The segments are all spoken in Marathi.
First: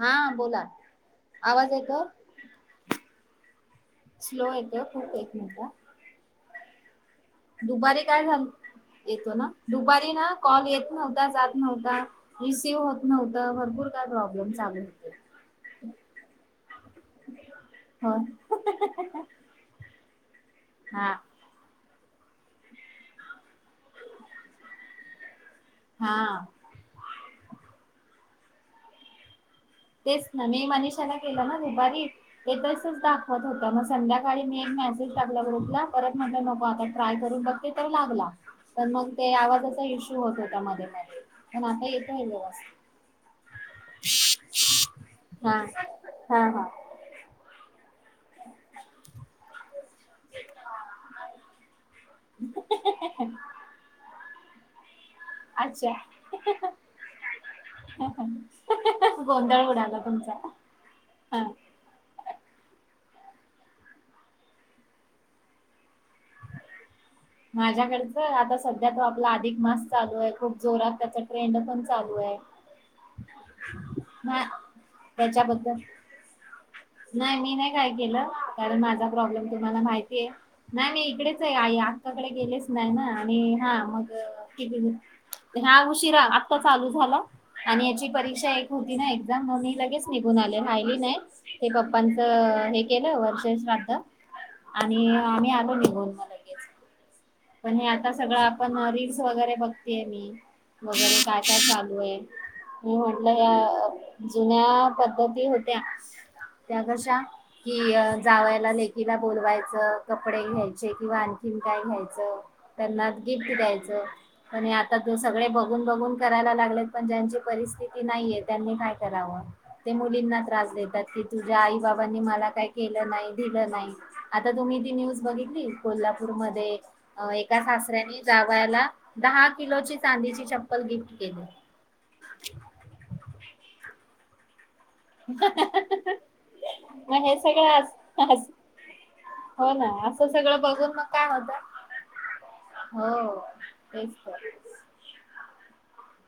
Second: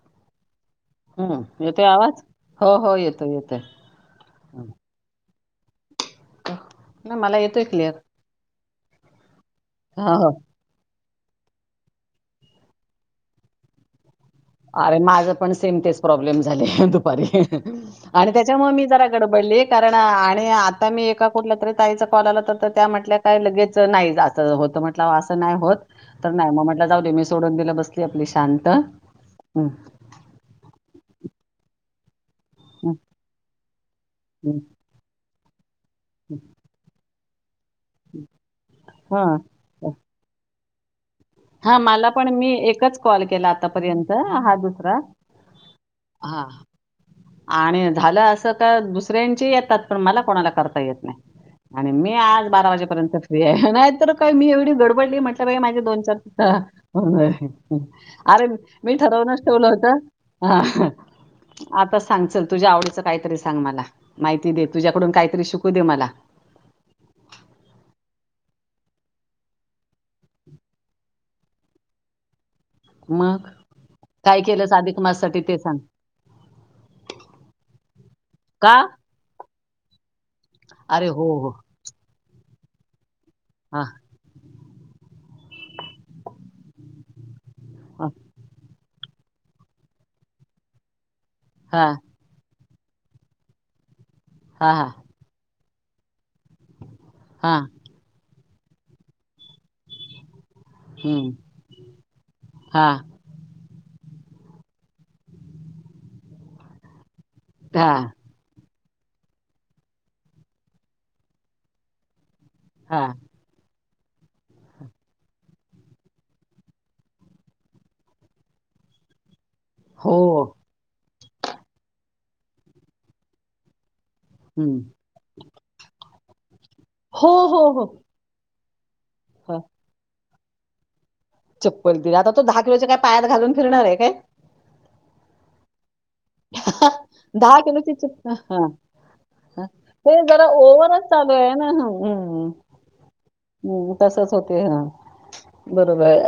हा बोला हम्म येते आवाज हो हो येतोय. येतोय, येतोय. स्लो येत खूप. हो का. ना मला येतोय क्लिअर. झालं येतो ना. दुपारी हो, हो. ना कॉल येत नव्हता. येत नव्हता. जात नव्हता. रिसीव्ह होत नव्हता. भरपूर काय प्रॉब्लेम. चालू अरे होते माझ पण सेम तेच प्रॉब्लेम झाले दुपारी हो आणि त्याच्यामूळ मी जरा गडबडले कारण [unintelligible] आणि आता मी हा एका कुठला तरी ताई कॉल आला तर त्या म्हटल्या काय लगेच नाही जात होत म्हंट नाहीहोत तर हा नाही म म्हटलं जाऊदे सोडून दिल्यावर बसली आपली शांत. [inaudible] तेच ना मी मनिषाला केलो ना दुपारी. हं, तसंच दाखवत होत मग संध्याकाळी हं. मी एक मेसेज टाकला ग्रुपला परत म्हटलं नको आता ट्राय करून बघते. लागला तर मग ते हां. आवाजाचा इशू होत होता. नाही. हा मला पण मी एकच कॉल केला आतापर्यंत हा दुसरा हा हा. आणि झालं असं का दुसऱ्यांची येतात तर पण मला कोणाला करता येत नाही आणि मी आज बारा वाजेपर्यंत फ्री आहे नाही तर काय मी एवढी गड मी म्हटलं बाई माझ अच्छा दोन चार अरे मी ठरवूनच गोंधळ ठेवलं होत. उडाला तुमचा हा सांग चल तुझ्या आवडीच काहीतरी सांग मला माहिती दे तुझ्याकडून काहीतरी शिकू दे मला. माझ्याकडच आता सध्या तो आपला अधिक मास चालू आहे खूप जोरात त्याचा ट्रेंड पण चालू आहे. मग काय केलंस अधिक माससाठी ते सांग. त्याच्याबद्दल नाही मी नाही काय केलं का? कारण माझा प्रॉब्लेम तुम्हाला माहिती आहे. नाही नाही अरे हो, इकडेच हो. आहे या तिकडे गेलेच नाही ना. आणि हा हां, मग हा उशिरा आत्ता चालू झाला आणि याची हां, परीक्षा एक होती ना एक्झाम म मी लगेच निघून आले राहिली नाही. हे हां, पप्पांच हे केलं वर्ष श्राद्ध. हां, आणि आम्ही आता आलो निघून लगेच हां, पण हे आता सगळं हां रील्स वगैरे बघतेय मी. वगैरे हं, काय काय चालू आहे हां, मी म्हटलं या जुन्या पद्धती होत्या त्या कशा कि हां, जावायला जेवायला बोलवायचं कपडे घ्यायचे किंवा आणखीन काय घ्याय च हां, त्यांना गिफ्ट द्यायचं आणि आता ते सगळे बघून बघून करायला लागलेत पण ज्यांची परिस्थिती नाहीये त्यांनी काय करावं. ते हो, मुलींना त्रास देतात की तुझ्या आई बाबा नी मला काही केलं नाही, दिलं नाही. आता हं. तुम्ही ती न्यूज बघितली कोल्हा पूरमध्ये हो, अ एका हो, हो. सासऱ्यानी जाव जायाला दहा हां, किलोची चांदीची चप्पल दि चप्पल दिले आता तो दहा किलोच्या काय पायात घालून फिरणार आहे काय? [unintelligible] मग हे दहा सगळं अस किलोची चक्क अस- ह हो ना ते असं जरा सगळं बघून ओवर्हच मग काय चालू आहे ना होतं हो हम्म तेच तसच होते हं बरो बर.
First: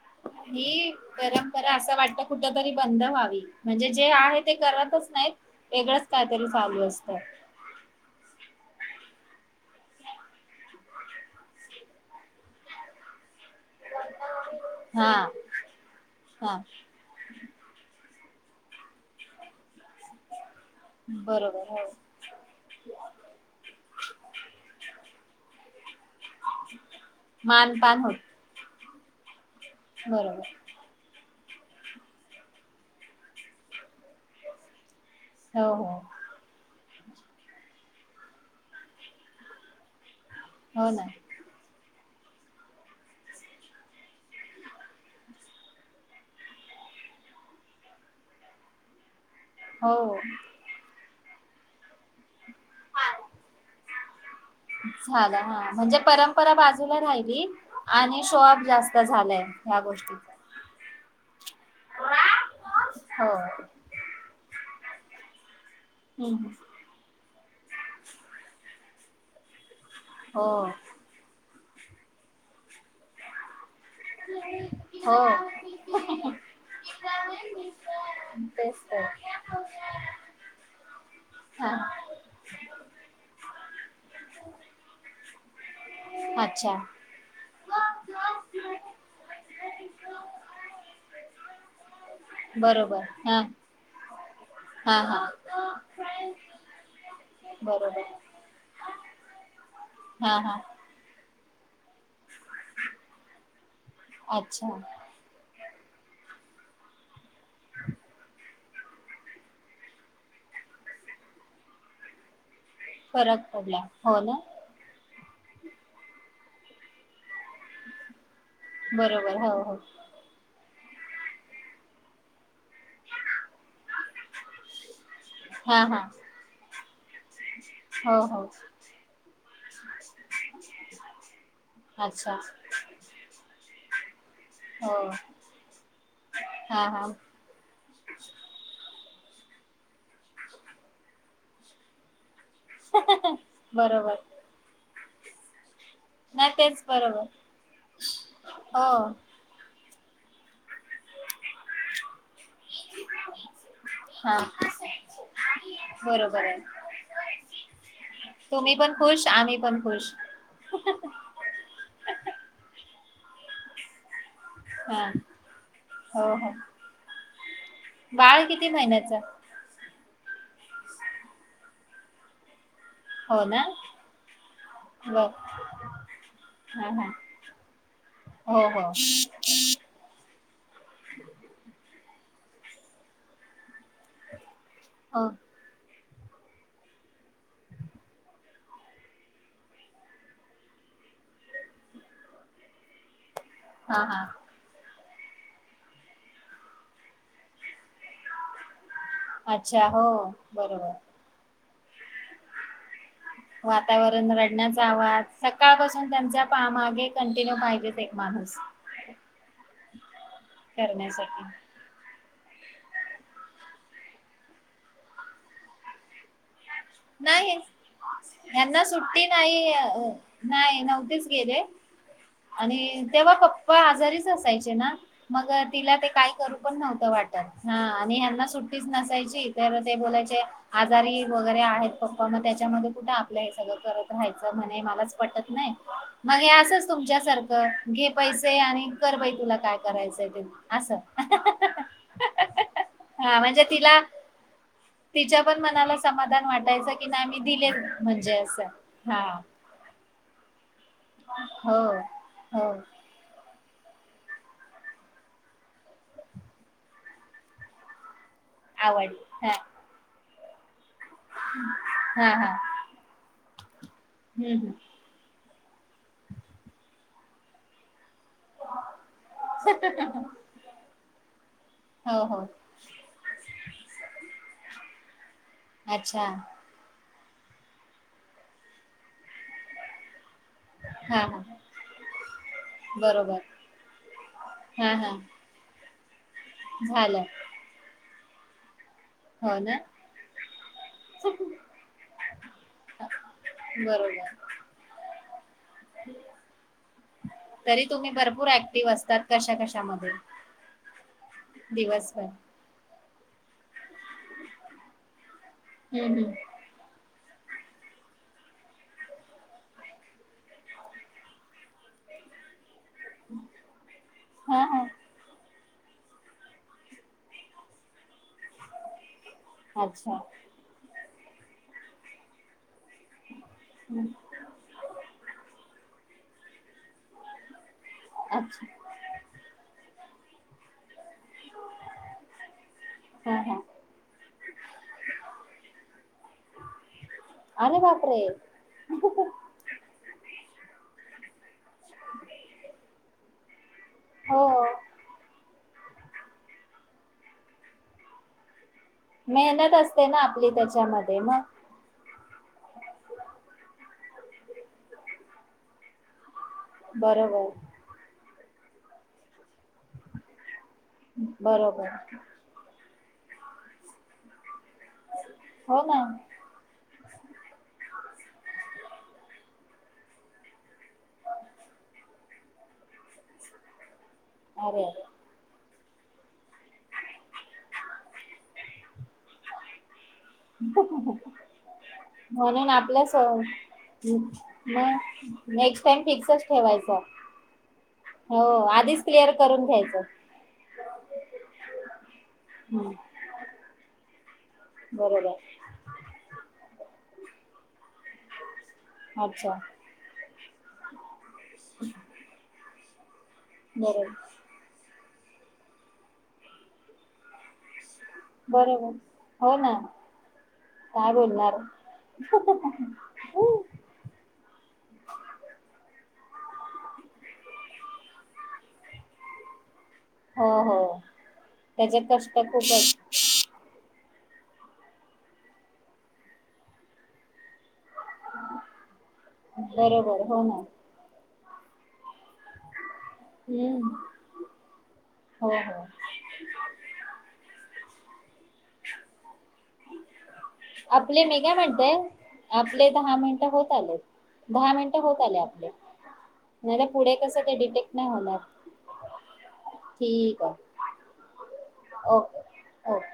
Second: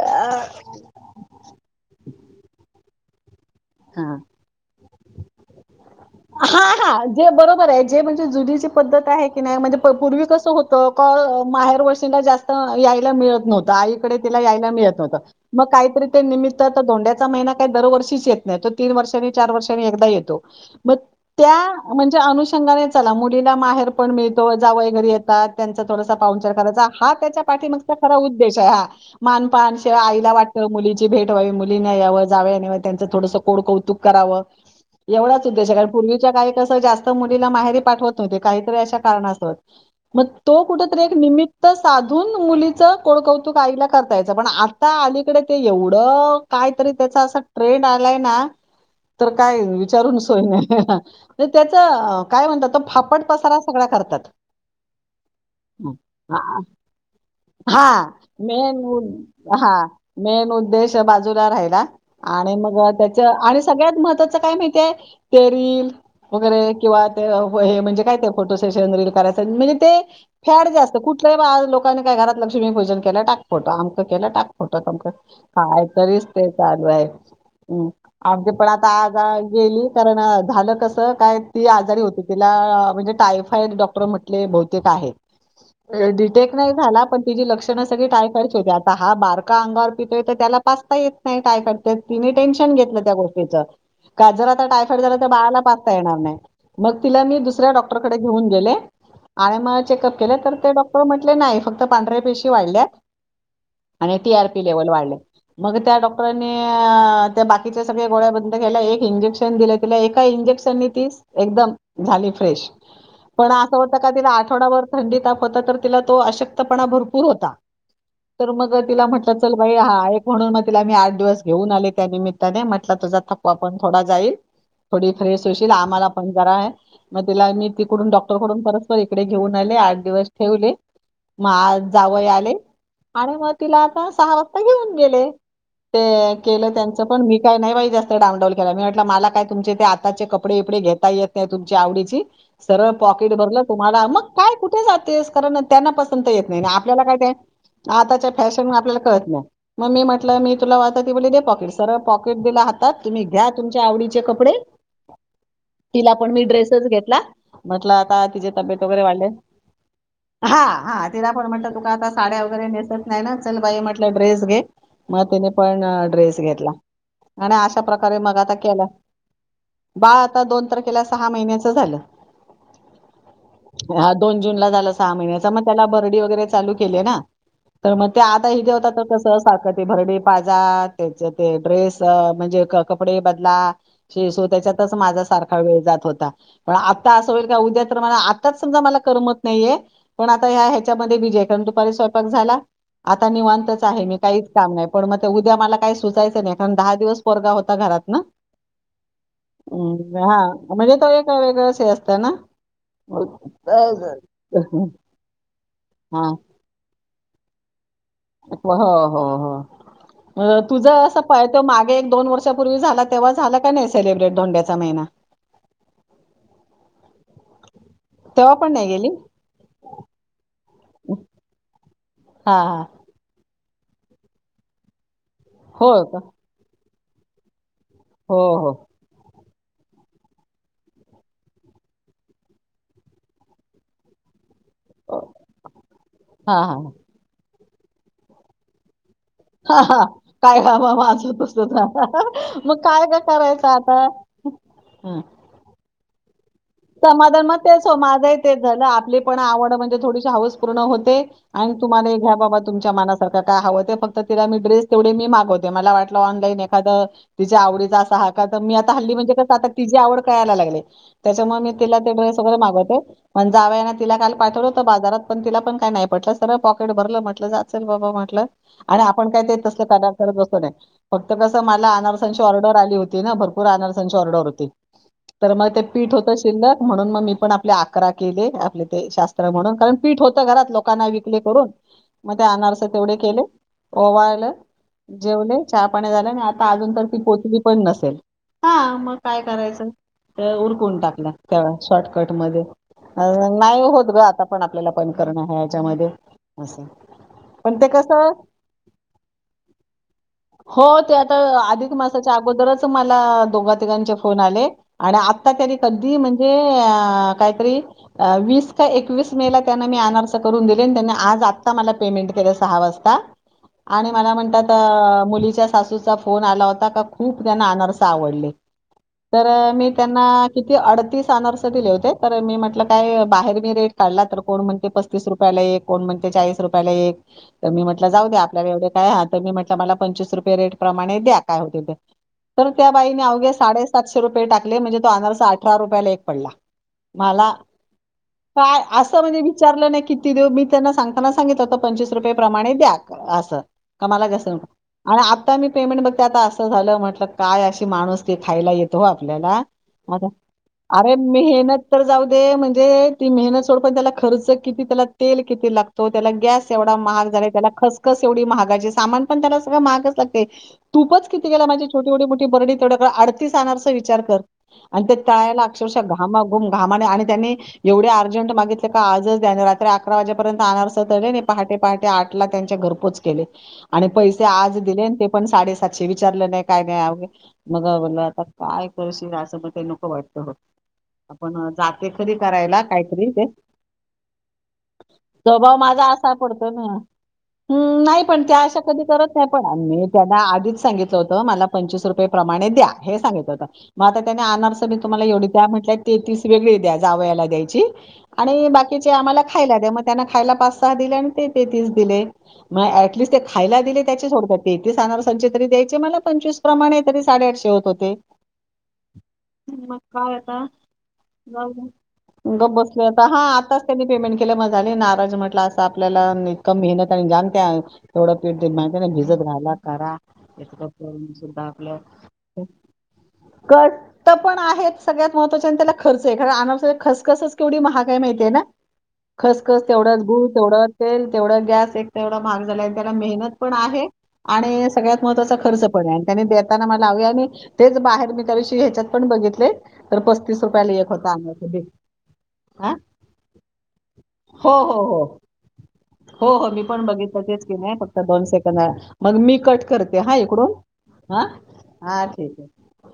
हि परंपरा असं वाटत कुठ तरी बंद व्हावी. म्हणजे जे हा, आहे ते करतच नाहीत वेगळंच काहीतरी हा चालू हा असतं जे बरोबर आहे जे म्हणजे जुनीची पद्धत आहे की नाही म्हणजे पूर्वी कसं होत का माहेर वर्षीला जास्त यायला मिळत नव्हतं. आईकडे तिला यायला मिळत हा नव्हतं मग काहीतरी ते हा निमित्त धोंड्याचा महिना काय दरवर्षी ये तो तीन वर्षानी चार वर्षां नी एकदा येतो मग त्या बरोबर हो म्हणजे अनुषंगाने चला मुलीला माहेर पण मिळतो जावई घरी का त्यां च थोडसा पांहुनचार करायचा हा त्याच्या पाठीमागचा मानपान होत खरा उद्देश आहे हा. मान पान शिवाय आईला बरोबर वाटत मुलीची भेट होय मुलीन यावं जावन त्यांंच थोड कोड कौतुक करावं. एवढाच उद्देश हो कारण हो पूर्वीच्या काळी कस जास्त मुलीला माहेरी पाठवत नव्हते काहीतरी अशा कारणासह मग तो कुठ हो तरी ना एक निमित्तचं साधून मुलीच कोडकौतुक आईला करता यायचं पण आता अलीकडे ते एवढं काय तरी त्याचा अस ट्रेंड आ लय नाय तर काय हो विचारून सोय नाही त्याच काय म्हणतात तो फापट पसारा सगळां करतात झालं हा हं. म्हणजे आ- परंपरा बाजूला राहिली हां. आणि शाब मेन जास्त उद झालाय या हां. गोष्टीचा मेन उद्देश बाजूला राहिला आणि त्याच हो आणि सगळ्यांत महत्वाचं काय माहिती ते ते हम्म वगैरे किंवा होय हे म्हणजे काय ते फोटो सेशन रील करायचं ते हो फॅड जास्त कुठल्याही बा कोन काय घरात लक्ष्मी पूजन केला टाक फोटो केलं टाक फोटो पण हो हाय तरीच ते चालू आहे आमची पण तेच आता तर आज गेली कारण झालं कस काय ती हा आजारी होती तिला म्हणजे टायम हायत डाॅक्ट [unintelligible] म्हटले बहुतेक आहे डिटेक नाही अच्छा झाला पण तिची लक्षणं सगळी टायफायड ची होती आता हा बारका अंगावर पितोय तर त्याला काय टेंशन बरोबर घेतलं त्या हा गोष्टीचं का जर आता टायफॉईड हा झाला हा तर बाळाला पाचता येणार नाही मग तिला मी दुसऱ्या बरोबर डॉक्टरकडे घेऊन गेले आणि मग चेकअप केले हा तर हा ते डॉक्टर म्हण नाही फक्त पांढऱ्या पेशी वाढल्यात आणि टी आर पी अच्छा लेवल वाढल्या मग त्या डॉक्टरांनी त्या बाकीच्या सगळ्या गोळ्या बंद केल्या एक इंजेक्शन दिलं तिला एका इंजेक्शन ती एकदम झाली फ्रेश फरक पण असं पडला होत का हो तिला ना आठवडाभर थंडीत हो तर तिला तो अशक्तपणा भरपूर होता तर मग तिला बरोबर म्हटलं हो चल बाई हो हा एक म्हणून मी आठ दिवस घेऊन आले त्या निमित त्याने म्हटलं तुझा थकवा पण थोडा जाईल थोडी फ्रेश होशील हा हा आम्हाला पण जरा अ म तीला मी तिकडून हो हो डॉक्टरकडून परस्पर इकडे घेऊन आले आ दिवस ठेवले मग आज जावई अच्छा आले आणि मग तिला आता सहा आ घेऊन हो गेले ते केलं हा त्यां हा पण मी का नाही बाज जास्त डाउनलोड केला मला काय तुमचे ते आताचे कपडे बिपडे घेता येत नाही तुमच्या आवडीची सरळ पॉकेट भरलं तुम्हाला बरोबर मग काय कुठे जात तेच कारण त्यांना पसंत येत नाही तेच आपल्याला काय बरोबर ते आताच्या फॅशन म हो आपल्याला कळत नाही मग मी म्हटलं मी तुला वाता ती दे पॉकेटस पॉकेट [unintelligible] पॉकेट दिला हातात तुम्ही घ्या तुमच्या आवडीचे हा कपडे तिला पण मी बरोबर आहे ड्रेस च घेतला म्हणलं आता तीजी तुम्ही तब्येत पण वगैरे खुश वाढलिये आम्ही पण खुश हा हा तिला पण म्हटलं दुकानातल्या साड्या वगैरे नाही ना चल बाई म्हटलं ड्रेस हा [unintelligible] मग त्यांनी पण हो ड्रेस हो घेतला. आणि अशा प्रकारे मग बाळ आता किती केला. महिन्याच बाळ आता दोन तारखेला सहा महिन्याच झालं. हो ना हा दोन जून ला झालं सहा बर महिन्याचा मग त्याला भरडी वगैरे चालू हा केले हा ना तर मग ते आता हो हित हो होता तर कस सारखं ते भरडी पाजा तेच कसं म्हणजे कपडे बदला शे स्वतःच्यात चं माझ्या हो सारख वेळ जात होत ता. पण आता अस होईल का उद्या तर आता समजा मला करमत नाहीये पण आता ह्याच्यामध्ये बिझी कारण दुपारी स्वयंपाक झाला. आता निवांतच हा आहे मी हा काहीच काम नाही. पण मग ते उद्या मला काय सुचायचं कारण दहा दिवस पोरगा होता घरात ना. अच्छा हो हम्म हा म्हणजे बरोबर तो एक वेगळंच असत ना. वातावरण रडण्याचा आवाज सकाळपासून हां, त्यांच्या मागे कंटिन्यू पाहिजे एक माणूस हो हो हो तुझ असं करण्यासाठी पात मागे एक दोन वर्ष पूर्वी झाला तेव्हा झाल का नाही सेलब्रेट धोंड्याचा महिना? नाही. तेव्हा पण यांना नाही गेली? सुट्टी नाही नाही नव्हतीच गेले हां, हां. आणि तेव्हा प प्पा आजारीच असायचे ना. मग हो तिला ते का? काही करू पण नव्ह त वाटतं. हा आणि हो, ह्यांना हो. सुट्टीच नसायची. तर ते बोलायचे आजारी वगैरे आहेत पप्पा मग त्याच्यामध्ये कुठे आपलं हे सगळं करत राहायचं. मलाच अ, पटत नाही, मग हां, असच हां. तुमच्यासारख. घे पैसे आणि. कर बाई तुला काय हा, हा, करायचंय ते काय काम असं माझ बसून, मग काय का हा म्हणजे करायचं तिला आता ह. तिच्या पण मनाला समाधान वाटत. समाधान मग ते स माझ तेच झालं, आपली हा पण आवड म्हणजे थोडीशी हवस पूर्ण होते. ते आणि हो तुम्हाला हे घ्या बाबा हो तुमच्या मनासारख. तिला काय हवं ते फक्त तिला मी ड्रेस तेवढं मी मागवते, मला वाटल ऑनलाइन एखाद तिच्या आवडीचा असा. मी आता आवड हल्ली म्हणजे कस हा आता तीची आवड. खायला लागलय. तर मी तिला हा ड्रेस हा वगैरे मागवते पण जावयान तिला काल हम्म हम्म पाठवलत बाजात. पण तिला पण काय नाही पटलं सर पॉकेट भरलं म्हटलं जा चल बाबा. म्हणल आणि आपण काय ते तसल करत बसलो नाही. फक्त कसं. तर मला हो हो आनारसांची ऑर्डर आली होती ना, भरपूर आनारसांची ऑर्डर आली होती. तर मग ते. पीठ अच्छा होत शिल्लक म्हणून मग मी. आपल्या अकरा केले आपले ते शात्र म्हणून कारण पीठ होतं. घरात लोकांना हा विकले हा करून, मग ते आनारस तेवढे बरोबर केले ओवाळल हा हा जेवले. चहा पानी झालं नाही. आता अजून तर झालं ती पोचली पण नसेल. हा. मग काय हो ना करायच, व्हय. टाकला त्यानं शॉकट मध्ये नाही होत ग, बरोबर आता पण आपल्याला. करंन पण तरी ते कस तुम्ही हाय, भरपूर ऍक्टिव्ह असतात कशा कशामध्ये हो ते आता अधिक दिवसभर मासाच्या अगोदरच. तुम्हाला दोघा-तिघांचे फोन आले. आता तरी हम्म कधी म्हणजे हम्म अ. काहीतरी वीस का एकवीस मे ला त्यांना मी अनारसे करून दिले त्यांनी आज आता मला पेमेंट केल सहा वाजता. आणि मला हा म्हणतात हा मुलीच्या. सासूचा फोन आला होता, का खूप त्यांना आनरस आवडले. तर मी त्या. अच्छा ना किती अडतीस. आनारसे दिले होते तर मी म्हटलं काय बाहेर मी रेट हम्म काढला तर कोण म्हणते पस्तीस रुपयाला एक कोण म्हणते चाळीस रुपयाला एक, तर मी म्हटलं जाऊ दे अच्छा आपल्याला यवढे काय आहे तर मी म्हटलं मला पंचवीस रुपये रेट प्रमाणे द्या काय होते ते तर त्या बाईने हा अवघे हा साडे सातशे रुपये टाक म्हणजे तो आनारसा अठरा रुपयाला एक पडला. मला अरे बापरे काय असं म्हणजे विचारलं नाही कि ती देऊ मी त्यांना सांगताना सांगित होत, पंचवीस रुपये प्रमाणे द्या. असं. कमाला घस हो आणि आ ता मी पेमेंट बघते आता असं झालं म्हटलं काय अशी माणूसकी खायला येतो. आपल्याला मेहनत असते ना मग, आपली अरे त्याच्यामध्ये मग. मेहनत तर जाऊ दे म्हणजे ती मेहत सोड त्या खर्च किती त्याला तेल किती लागतो त्याला गॅस एवढा महाग झाला बरोबर त्याला खसखस तेवढी महागाचे सामान पण त्याला सगळं महागच लागते. तूपच किती गेल, माझी बरोबर छोट-ओटी मोठी बर्डी तेवड्यात आडतीस अनारसे विचार कर. आणि ते तळायला हो अक्षरशः ना घामा घुम घा म आणि त्यांनी एवढ्या अर्जंट मागितले का आज त्या रात्री अकरा वाजपर्यंत अनारसे पहाटे पहाटे आठ ला त्यांच्या घरपोच केले. आणि पैसे आज अरे दिले अरे ते पण साडे साक्षी विचारलं नाही काय नाहीे मग ब आता काय असं ते नको वाट तं आपण जाते कधी म्हणून करायला आपल्या स काहीतरी ते मग स्वभाव नेक्स्ट टाइम माझा असा फिक्सच पडतो ना ठेवायचा हम नाही पण हो त्या अशा कधी आधीच क्लिअर करत नाही पण करून घ्यायचं मी त्यांना आधीच सांगितलं होत मला पंचवीस रुपये प्रमाणे द्या, हम्म हे सांगित होत. म आता त्यांनी आनारसे बी तुम्हाला बरोबर एवढे त्या म्हटल्या तेतीस वेगळे द्या जावयाला द्यायची. आणि बा कीचे आम्हाला अच्छा खायला द्या मग त्यांना खायला पाचसहा दिले आणि ते तेतीस दिले. म दिलीस ते खायला दिले बरोबर त्याचे सोडतात ते. सनलासचे तरी द्यायचे मला पंचवीस प्रमाणे तरी साडेआठशे होत होते बरोबर हो ना मग काय आता काय बोलणार जाऊदे गब बसले आता हा हो आताच त्यांनी पेमेंट केलं मजाली नाराज म्हटलं अस आपल्याला म मेहनत आणि जाणत थोडं पीठ माहिती ना भिजत रााला हो हो त्याचे कष्ट खूपच कर्ष्ट पण आहेत सगळ्यात महत्त्वाचे आणि त्याला खर्च आहे कारण अन खसखसच केवढी महागय माहिती आहे ना खसखस बरोबर तेवढाच हो गूळ ना तेवढं तेल तेवढा गॅस एकतर एवढा महाग झाला त्याला मेहनत पण हम्म आहे आणि सगळ्यात महत्त्वाचा हो खर्च हो पण आहे आणि त्यानी देताना म लाव आणि तेच बाहेर मी त्यदिवशी ह्याच्यात पण बघितलं तर पस्तीस रुपयाला एक आपले होता मी काय आंब्या म्हणतेय आपले आं दहा मिनिटं होत आलेत. हो दहा हो मिनिटं होत हो आले आपले. हो हो नाही मी तर पण पुढे कसं बघितलं ते तेच की नाही डिटेक्ट फक्त होणार. दोन सेकंद मग मी कट करते हा ठीक आहे. इकडून आं हा ओके ठीक आहे ओके.